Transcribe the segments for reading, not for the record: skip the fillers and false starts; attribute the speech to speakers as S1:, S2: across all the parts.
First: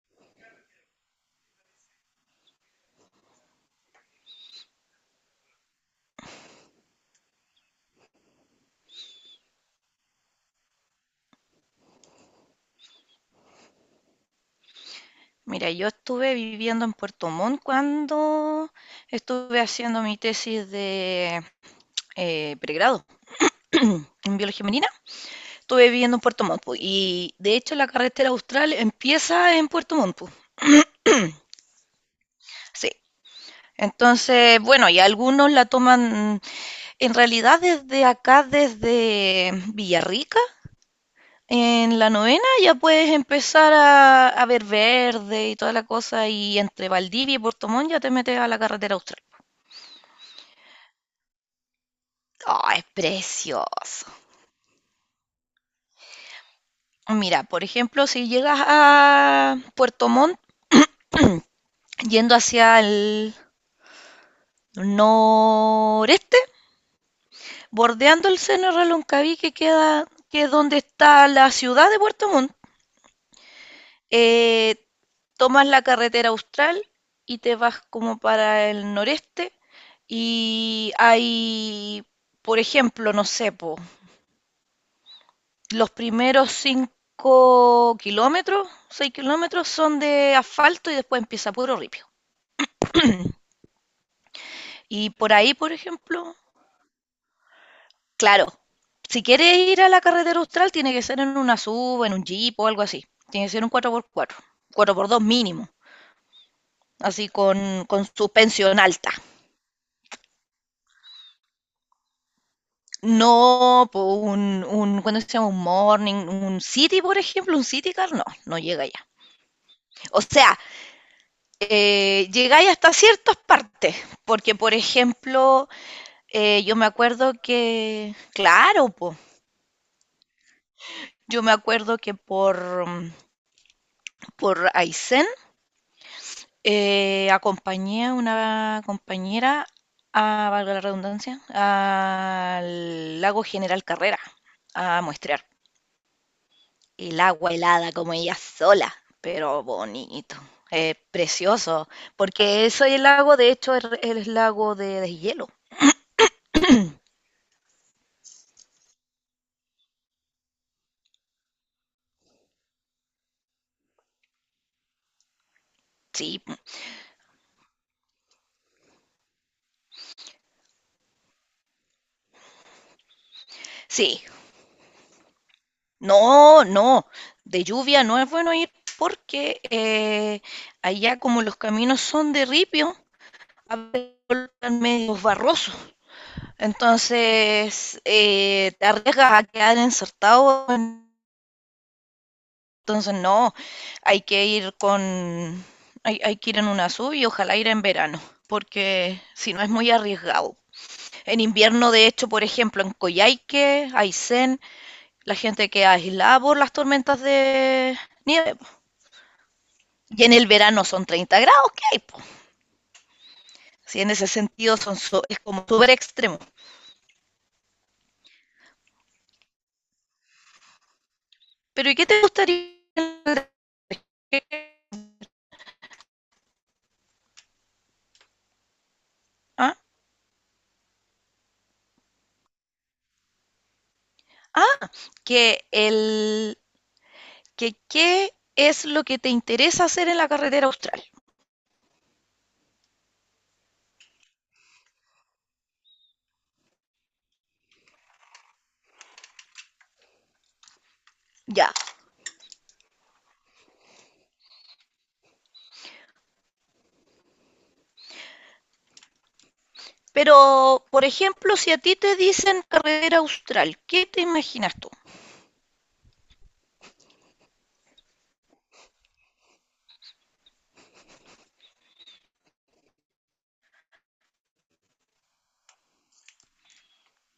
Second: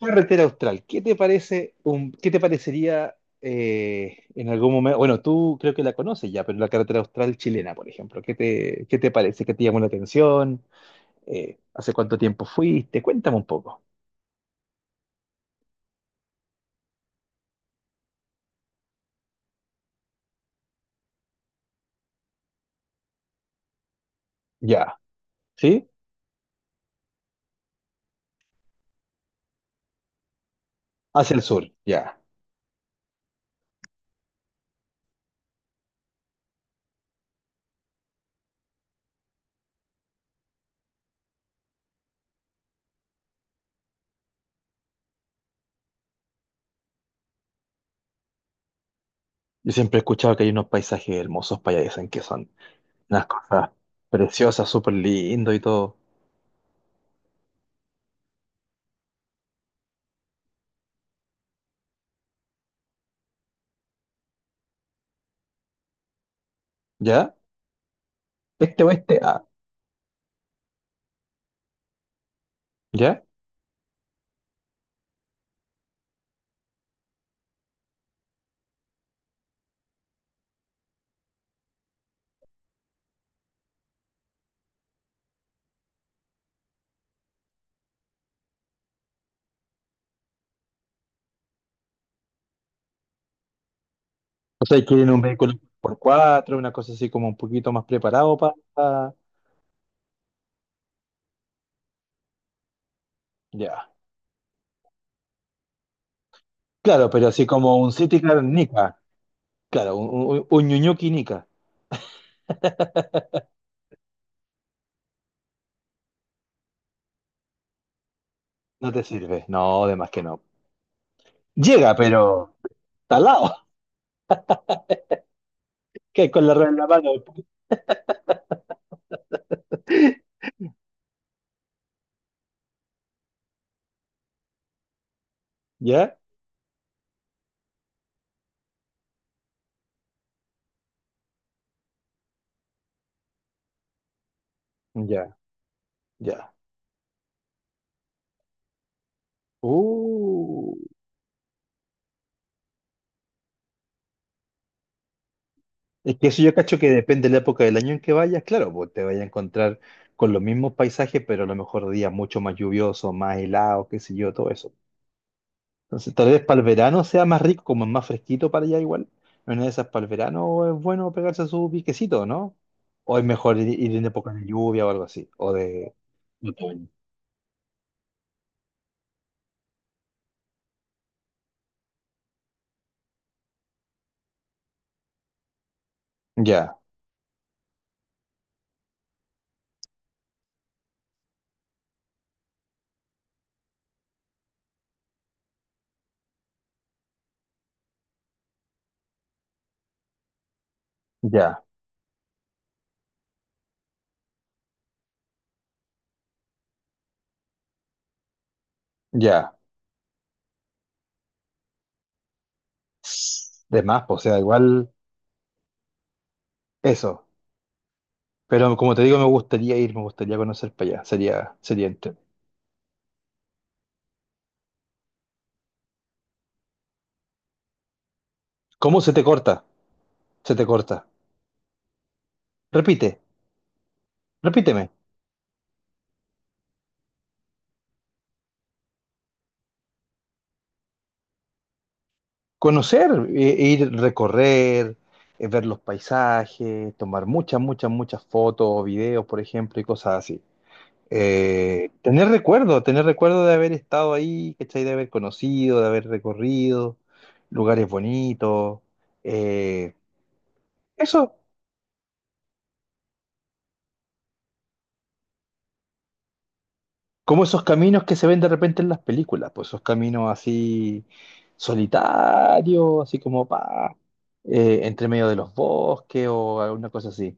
S1: Carretera Austral, ¿qué te parece qué te parecería en algún momento? Bueno, tú creo que la conoces ya, pero la Carretera Austral chilena, por ejemplo, ¿qué te parece? ¿Qué te llamó la atención? ¿Hace cuánto tiempo fuiste? Cuéntame un poco.
S2: Mira, yo estuve viviendo en Puerto Montt cuando estuve haciendo mi tesis de pregrado en biología marina.
S1: Ya, ¿sí?
S2: Estuve viviendo en Puerto Montt po, y de hecho la carretera austral empieza en Puerto Montt po.
S1: Hacia el sur, ya.
S2: Sí. Entonces, bueno, y algunos la toman en realidad desde acá, desde Villarrica, en la novena, ya puedes empezar a ver verde y toda la cosa. Y entre Valdivia y Puerto Montt ya te metes a la carretera austral.
S1: Yo siempre he escuchado que hay unos paisajes hermosos para allá, dicen que son
S2: Oh, es
S1: unas cosas
S2: precioso.
S1: preciosas, súper lindo y todo.
S2: Mira, por ejemplo, si llegas a Puerto Montt yendo hacia el noreste,
S1: ¿Ya?
S2: bordeando el seno de
S1: Este oeste,
S2: Reloncaví
S1: ah,
S2: que queda, que es donde está la ciudad de Puerto Montt,
S1: ¿ya?
S2: eh, tomas la carretera austral y te vas como para el noreste y hay, por ejemplo, no sé, po, los primeros 5 kilómetros, 6 kilómetros son de asfalto y después empieza puro ripio.
S1: O sea, quieren
S2: Y
S1: un
S2: por
S1: vehículo
S2: ahí, por
S1: por
S2: ejemplo,
S1: 4, una cosa así como un poquito más preparado
S2: claro,
S1: para.
S2: si quieres ir a la carretera austral, tiene que ser en una SUV, en un Jeep o algo así. Tiene que ser un
S1: Ya.
S2: 4x4, 4x2 mínimo,
S1: Claro, pero
S2: así
S1: así
S2: con,
S1: como un
S2: con
S1: City Car
S2: suspensión
S1: Nica.
S2: alta.
S1: Claro, un Ñuñuki Nica.
S2: No, po, ¿cuándo se llama? Un morning, un city, por ejemplo, un city car, no, no llega
S1: No te
S2: allá.
S1: sirve. No, además
S2: O
S1: que no.
S2: sea,
S1: Llega, pero
S2: llegáis hasta ciertas
S1: talado.
S2: partes, porque, por ejemplo,
S1: Que con la rueda en
S2: yo
S1: la
S2: me
S1: mano.
S2: acuerdo que, claro, po, yo me acuerdo que por, por Aysén.
S1: ¿Ya?
S2: Acompañé a una compañera, a, valga la redundancia, al lago General Carrera a
S1: Ya,
S2: muestrear
S1: ya.
S2: el agua helada como ella sola, pero bonito,
S1: Uh.
S2: precioso, porque ese lago de hecho es lago de deshielo.
S1: Es que eso yo cacho que depende de la época del año en que vayas. Claro, pues te vayas a encontrar con los mismos paisajes, pero a lo mejor días mucho más lluviosos, más helados, qué sé yo, todo eso. Entonces, tal
S2: Sí,
S1: vez para el verano sea más rico, como es más fresquito para allá igual. En una de esas para el verano es bueno pegarse su piquecito, ¿no? O es mejor ir en
S2: sí,
S1: época de lluvia o algo así. O de...
S2: no,
S1: Otoño.
S2: no, de lluvia no es bueno ir porque allá como los caminos son de ripio, a veces colocan medios barrosos.
S1: Ya,
S2: Entonces, te arriesgas a quedar insertado. Entonces, no, hay que ir hay que ir en una sub y ojalá ir en verano, porque si no es muy arriesgado. En
S1: ya,
S2: invierno, de hecho, por ejemplo, en Coyhaique, Aysén, la gente queda aislada por las tormentas de nieve po.
S1: ya.
S2: Y en el verano son 30 grados que hay, po.
S1: De
S2: Así,
S1: más,
S2: en
S1: pues, o
S2: ese
S1: sea,
S2: sentido
S1: igual
S2: es como súper extremo.
S1: eso. Pero como te digo, me gustaría ir, me gustaría conocer para allá. Sería, sería
S2: Pero ¿y qué te
S1: entretenido.
S2: gustaría?
S1: ¿Cómo se te corta?
S2: ¿Ah?
S1: Se te corta. Repite,
S2: Ah,
S1: repíteme.
S2: que el que qué es lo que te interesa hacer en la carretera austral.
S1: Conocer, ir recorrer, ver los paisajes, tomar muchas, muchas, muchas fotos, videos, por ejemplo, y cosas así.
S2: Ya.
S1: Tener recuerdo de haber estado ahí, ¿cachai? De haber conocido, de haber recorrido lugares bonitos. eh,
S2: Pero, por
S1: Eso,
S2: ejemplo, si a ti te dicen carretera austral, ¿qué te imaginas tú?
S1: como esos caminos que se ven de repente en las películas, pues esos caminos así solitarios, así como pa, entre medio de los bosques o alguna cosa así.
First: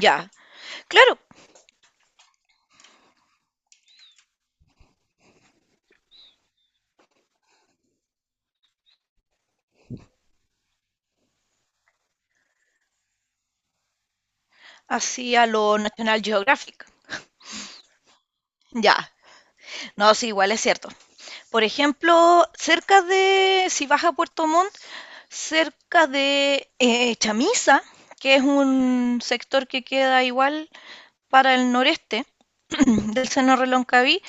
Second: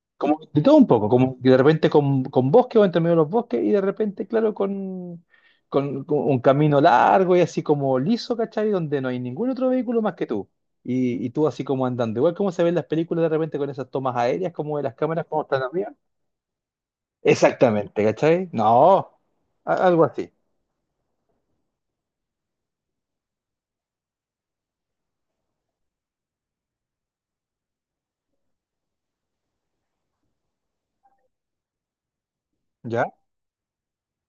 S2: Ya.
S1: Como de todo un poco,
S2: Claro,
S1: como que de repente con bosque o entre medio de los bosques y de repente, claro, con un camino largo y así como liso, ¿cachai? Donde no hay ningún otro vehículo más que tú. Y tú así como andando. Igual como se ven las películas de repente con esas tomas aéreas, como de las cámaras
S2: así
S1: como
S2: a
S1: están
S2: lo
S1: arriba.
S2: National Geographic.
S1: Exactamente, ¿cachai?
S2: Ya,
S1: No, algo
S2: no, sí,
S1: así.
S2: igual es cierto. Por ejemplo, cerca de, si vas a Puerto Montt, cerca de Chamisa, que es un sector que queda igual para el noreste
S1: ¿Ya?
S2: del seno Reloncaví,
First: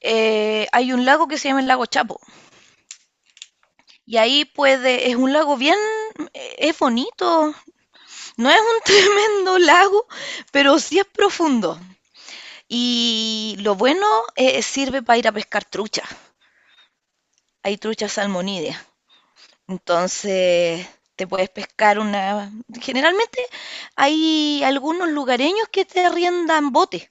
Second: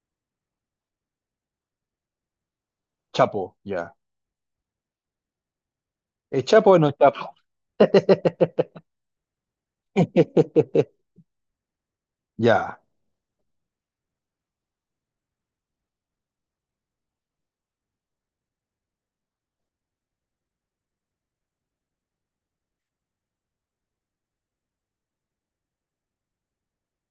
S2: hay un lago que se llama el lago Chapo.
S1: Chapo, ya.
S2: Y ahí es un lago bien,
S1: ¿Es Chapo o
S2: es
S1: no es Chapo?
S2: bonito, no es un tremendo lago, pero sí es profundo.
S1: Ya,
S2: Y lo bueno sirve para ir a pescar trucha. Hay truchas salmonídeas. Entonces te puedes pescar una... Generalmente hay algunos lugareños que te arriendan botes.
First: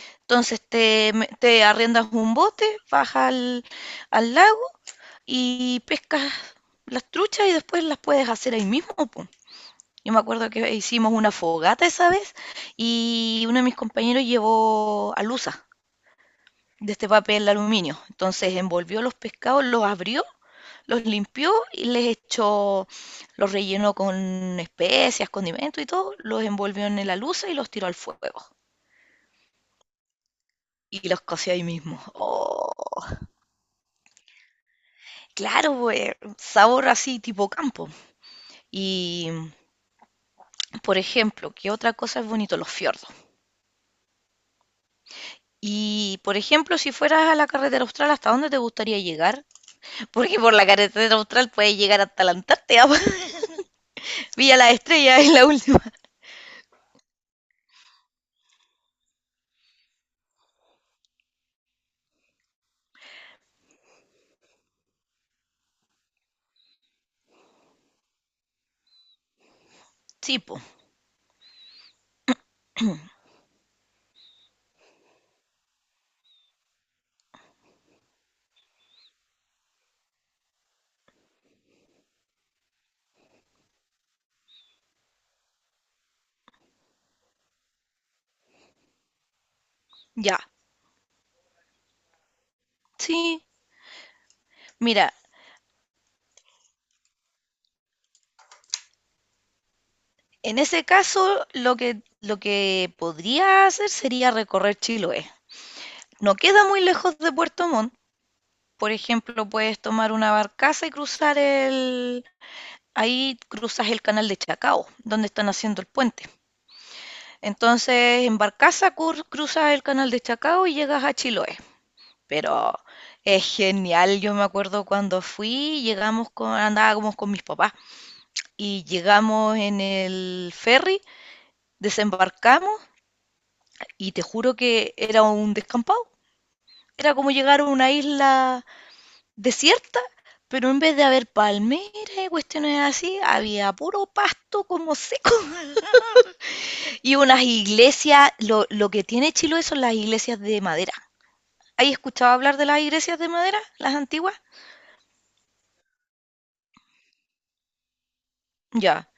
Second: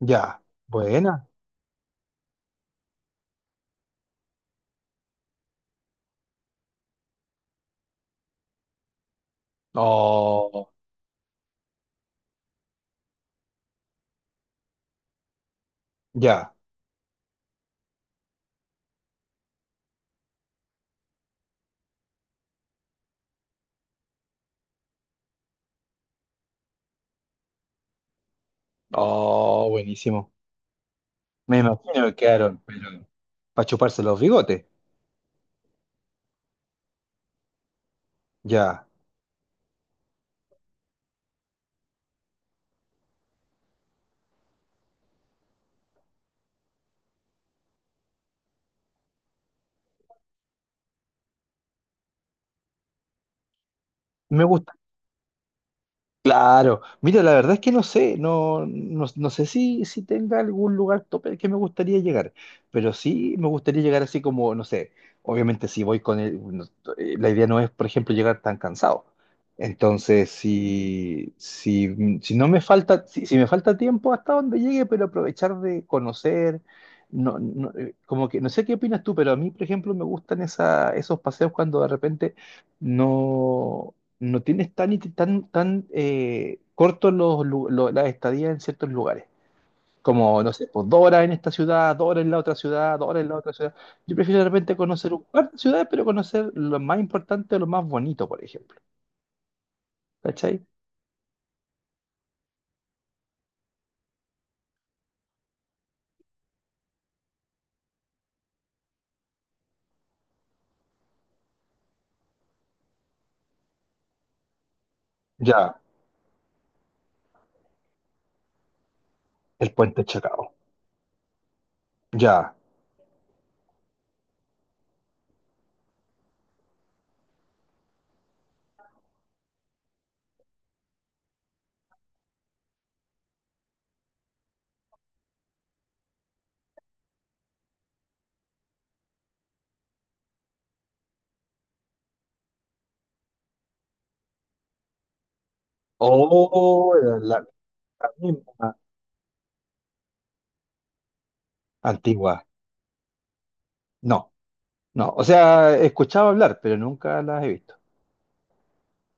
S1: ya.
S2: Entonces
S1: Buena.
S2: arriendas un bote, bajas al lago y pescas las truchas y después las puedes hacer ahí mismo, po. Yo me acuerdo
S1: Oh,
S2: que hicimos una fogata esa vez y uno de mis compañeros llevó alusa
S1: ya.
S2: de este papel de aluminio. Entonces envolvió los pescados, los abrió, los limpió y les echó, los rellenó con especias, condimentos y todo, los envolvió en la alusa y los tiró al fuego.
S1: Oh, buenísimo.
S2: Y los coció
S1: Me
S2: ahí mismo.
S1: imagino que quedaron,
S2: ¡Oh!
S1: pero para chuparse los bigotes.
S2: Claro, pues, sabor así tipo campo.
S1: Ya.
S2: Y por ejemplo, ¿qué otra cosa es bonito? Los fiordos. Y, por ejemplo, si fueras a la carretera austral, ¿hasta dónde te gustaría llegar? Porque por la carretera austral puedes llegar hasta la Antártida.
S1: Me
S2: Villa
S1: gus-
S2: la Estrella es la última.
S1: Claro, mira, la verdad es que no sé, no sé si tenga algún lugar tope al que me gustaría llegar, pero sí me gustaría llegar así como, no sé, obviamente si voy con el, la idea no es, por ejemplo, llegar tan cansado. Entonces,
S2: Sí, po,
S1: si no me falta, si me falta tiempo hasta donde llegue, pero aprovechar de conocer, no, como que, no sé qué opinas tú, pero a mí, por ejemplo, me gustan esa, esos paseos cuando de repente no no tienes tan, tan, tan cortos los, las estadías en ciertos lugares.
S2: ya.
S1: Como, no sé, pues 2 horas en esta ciudad, 2 horas en la otra ciudad, 2 horas en la
S2: Sí.
S1: otra ciudad. Yo prefiero de repente
S2: Mira,
S1: conocer un par de ciudades, pero conocer lo más importante o lo más bonito, por ejemplo.
S2: en
S1: ¿Cachai?
S2: ese caso, lo que podría hacer sería recorrer Chiloé. No queda muy lejos de Puerto Montt. Por ejemplo, puedes tomar una barcaza y cruzar el... Ahí cruzas el canal de Chacao, donde están
S1: Ya,
S2: haciendo el puente. Entonces, en barcaza
S1: el
S2: cruzas el
S1: puente
S2: canal de
S1: Chacao.
S2: Chacao y llegas a Chiloé.
S1: Ya.
S2: Pero es genial, yo me acuerdo cuando fui, andábamos con mis papás y llegamos en el ferry, desembarcamos y te juro que era un descampado. Era como llegar a una isla desierta, pero en vez de haber palmeras y cuestiones así, había puro pasto como seco.
S1: Oh,
S2: Y
S1: la, la
S2: unas
S1: la
S2: iglesias,
S1: misma
S2: lo que tiene Chiloé son las iglesias de madera. ¿Hay escuchado
S1: antigua.
S2: hablar de las iglesias de madera, las
S1: No,
S2: antiguas?
S1: no. O sea, he escuchado hablar, pero nunca las he visto.
S2: Ya.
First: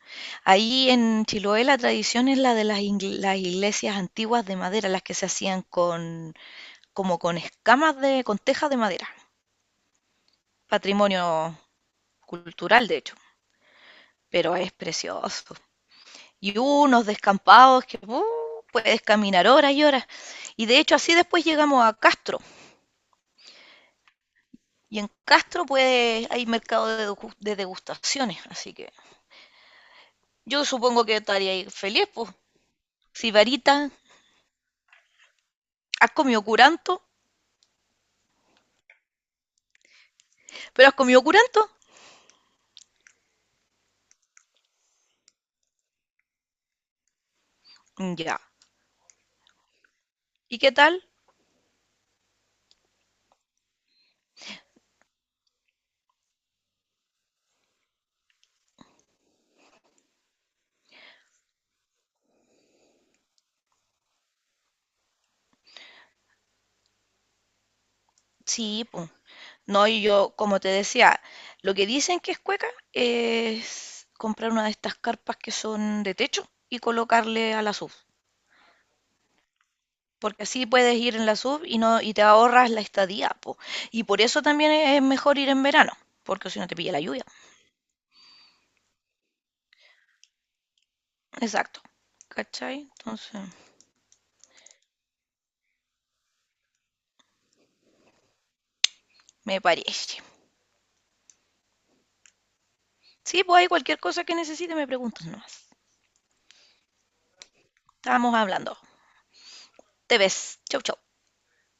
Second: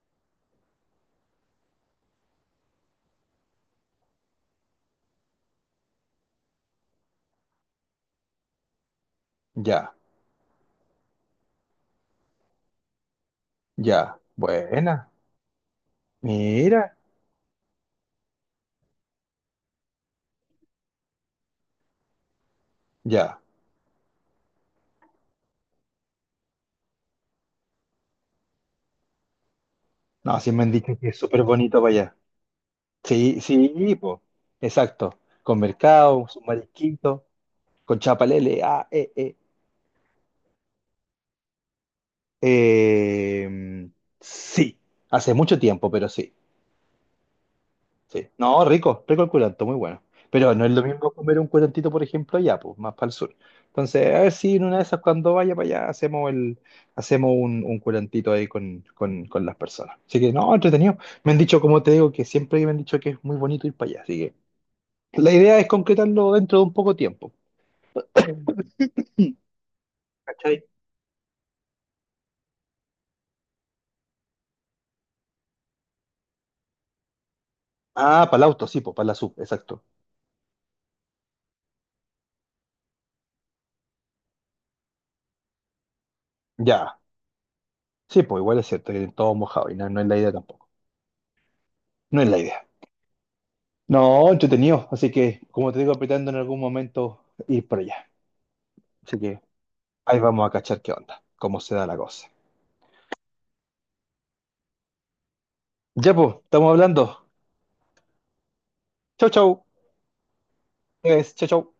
S2: Ahí en Chiloé la tradición es la de las, las iglesias antiguas de madera, las que se hacían con, como con escamas de, con tejas de madera.
S1: Ya,
S2: Patrimonio cultural, de hecho,
S1: ya.
S2: pero es
S1: Buena.
S2: precioso. Y
S1: Mira.
S2: unos descampados que puedes caminar horas y horas. Y de hecho así después llegamos a Castro.
S1: Ya.
S2: Y en Castro pues hay mercado de, de degustaciones, así que
S1: No, sí me
S2: yo
S1: han dicho
S2: supongo
S1: que
S2: que
S1: es súper
S2: estaría ahí
S1: bonito para
S2: feliz,
S1: allá.
S2: pues.
S1: Sí,
S2: Sibarita,
S1: sí, po. Exacto. Con
S2: ¿has
S1: mercado,
S2: comido
S1: con
S2: curanto?
S1: marisquito, con chapalele. Ah, eh.
S2: ¿Pero has comido curanto?
S1: Eh, sí, hace mucho tiempo, pero sí,
S2: Mm,
S1: sí.
S2: ya.
S1: No, rico, rico el curanto, muy bueno. Pero
S2: ¿Y
S1: no es
S2: qué
S1: lo
S2: tal?
S1: mismo comer un curantito, por ejemplo, allá, pues, más para el sur. Entonces, a ver si en una de esas, cuando vaya para allá, hacemos un curantito ahí con las personas. Así que, no, entretenido. Me han dicho, como te digo, que siempre me han dicho que es muy bonito ir para allá. Así que. La idea es concretarlo dentro de un poco tiempo,
S2: Sí, po. No, y yo, como
S1: ¿cachai?
S2: te decía, lo que dicen que es cueca es comprar una de estas carpas que son de techo y colocarle a la sub.
S1: Ah, para el auto, sí, pues, para la sub, exacto.
S2: Porque así puedes ir en la sub y no, y te ahorras la estadía, po. Y por eso también es mejor ir en verano, porque si no te pilla
S1: Ya,
S2: la lluvia.
S1: sí, pues igual es cierto que todo mojado y no, no es la idea tampoco.
S2: Exacto.
S1: No es la idea.
S2: ¿Cachai? Entonces,
S1: No, entretenido, así que, como te digo, apretando en algún momento ir por allá. Así que
S2: me
S1: ahí
S2: parece.
S1: vamos a cachar qué onda, cómo se da la cosa.
S2: Sí, pues hay cualquier cosa que necesite, me preguntas nomás.
S1: Ya, pues, estamos hablando.
S2: Estábamos hablando.
S1: Chau, chau.
S2: Te ves. Chau, chau.
S1: Es, chau, chau.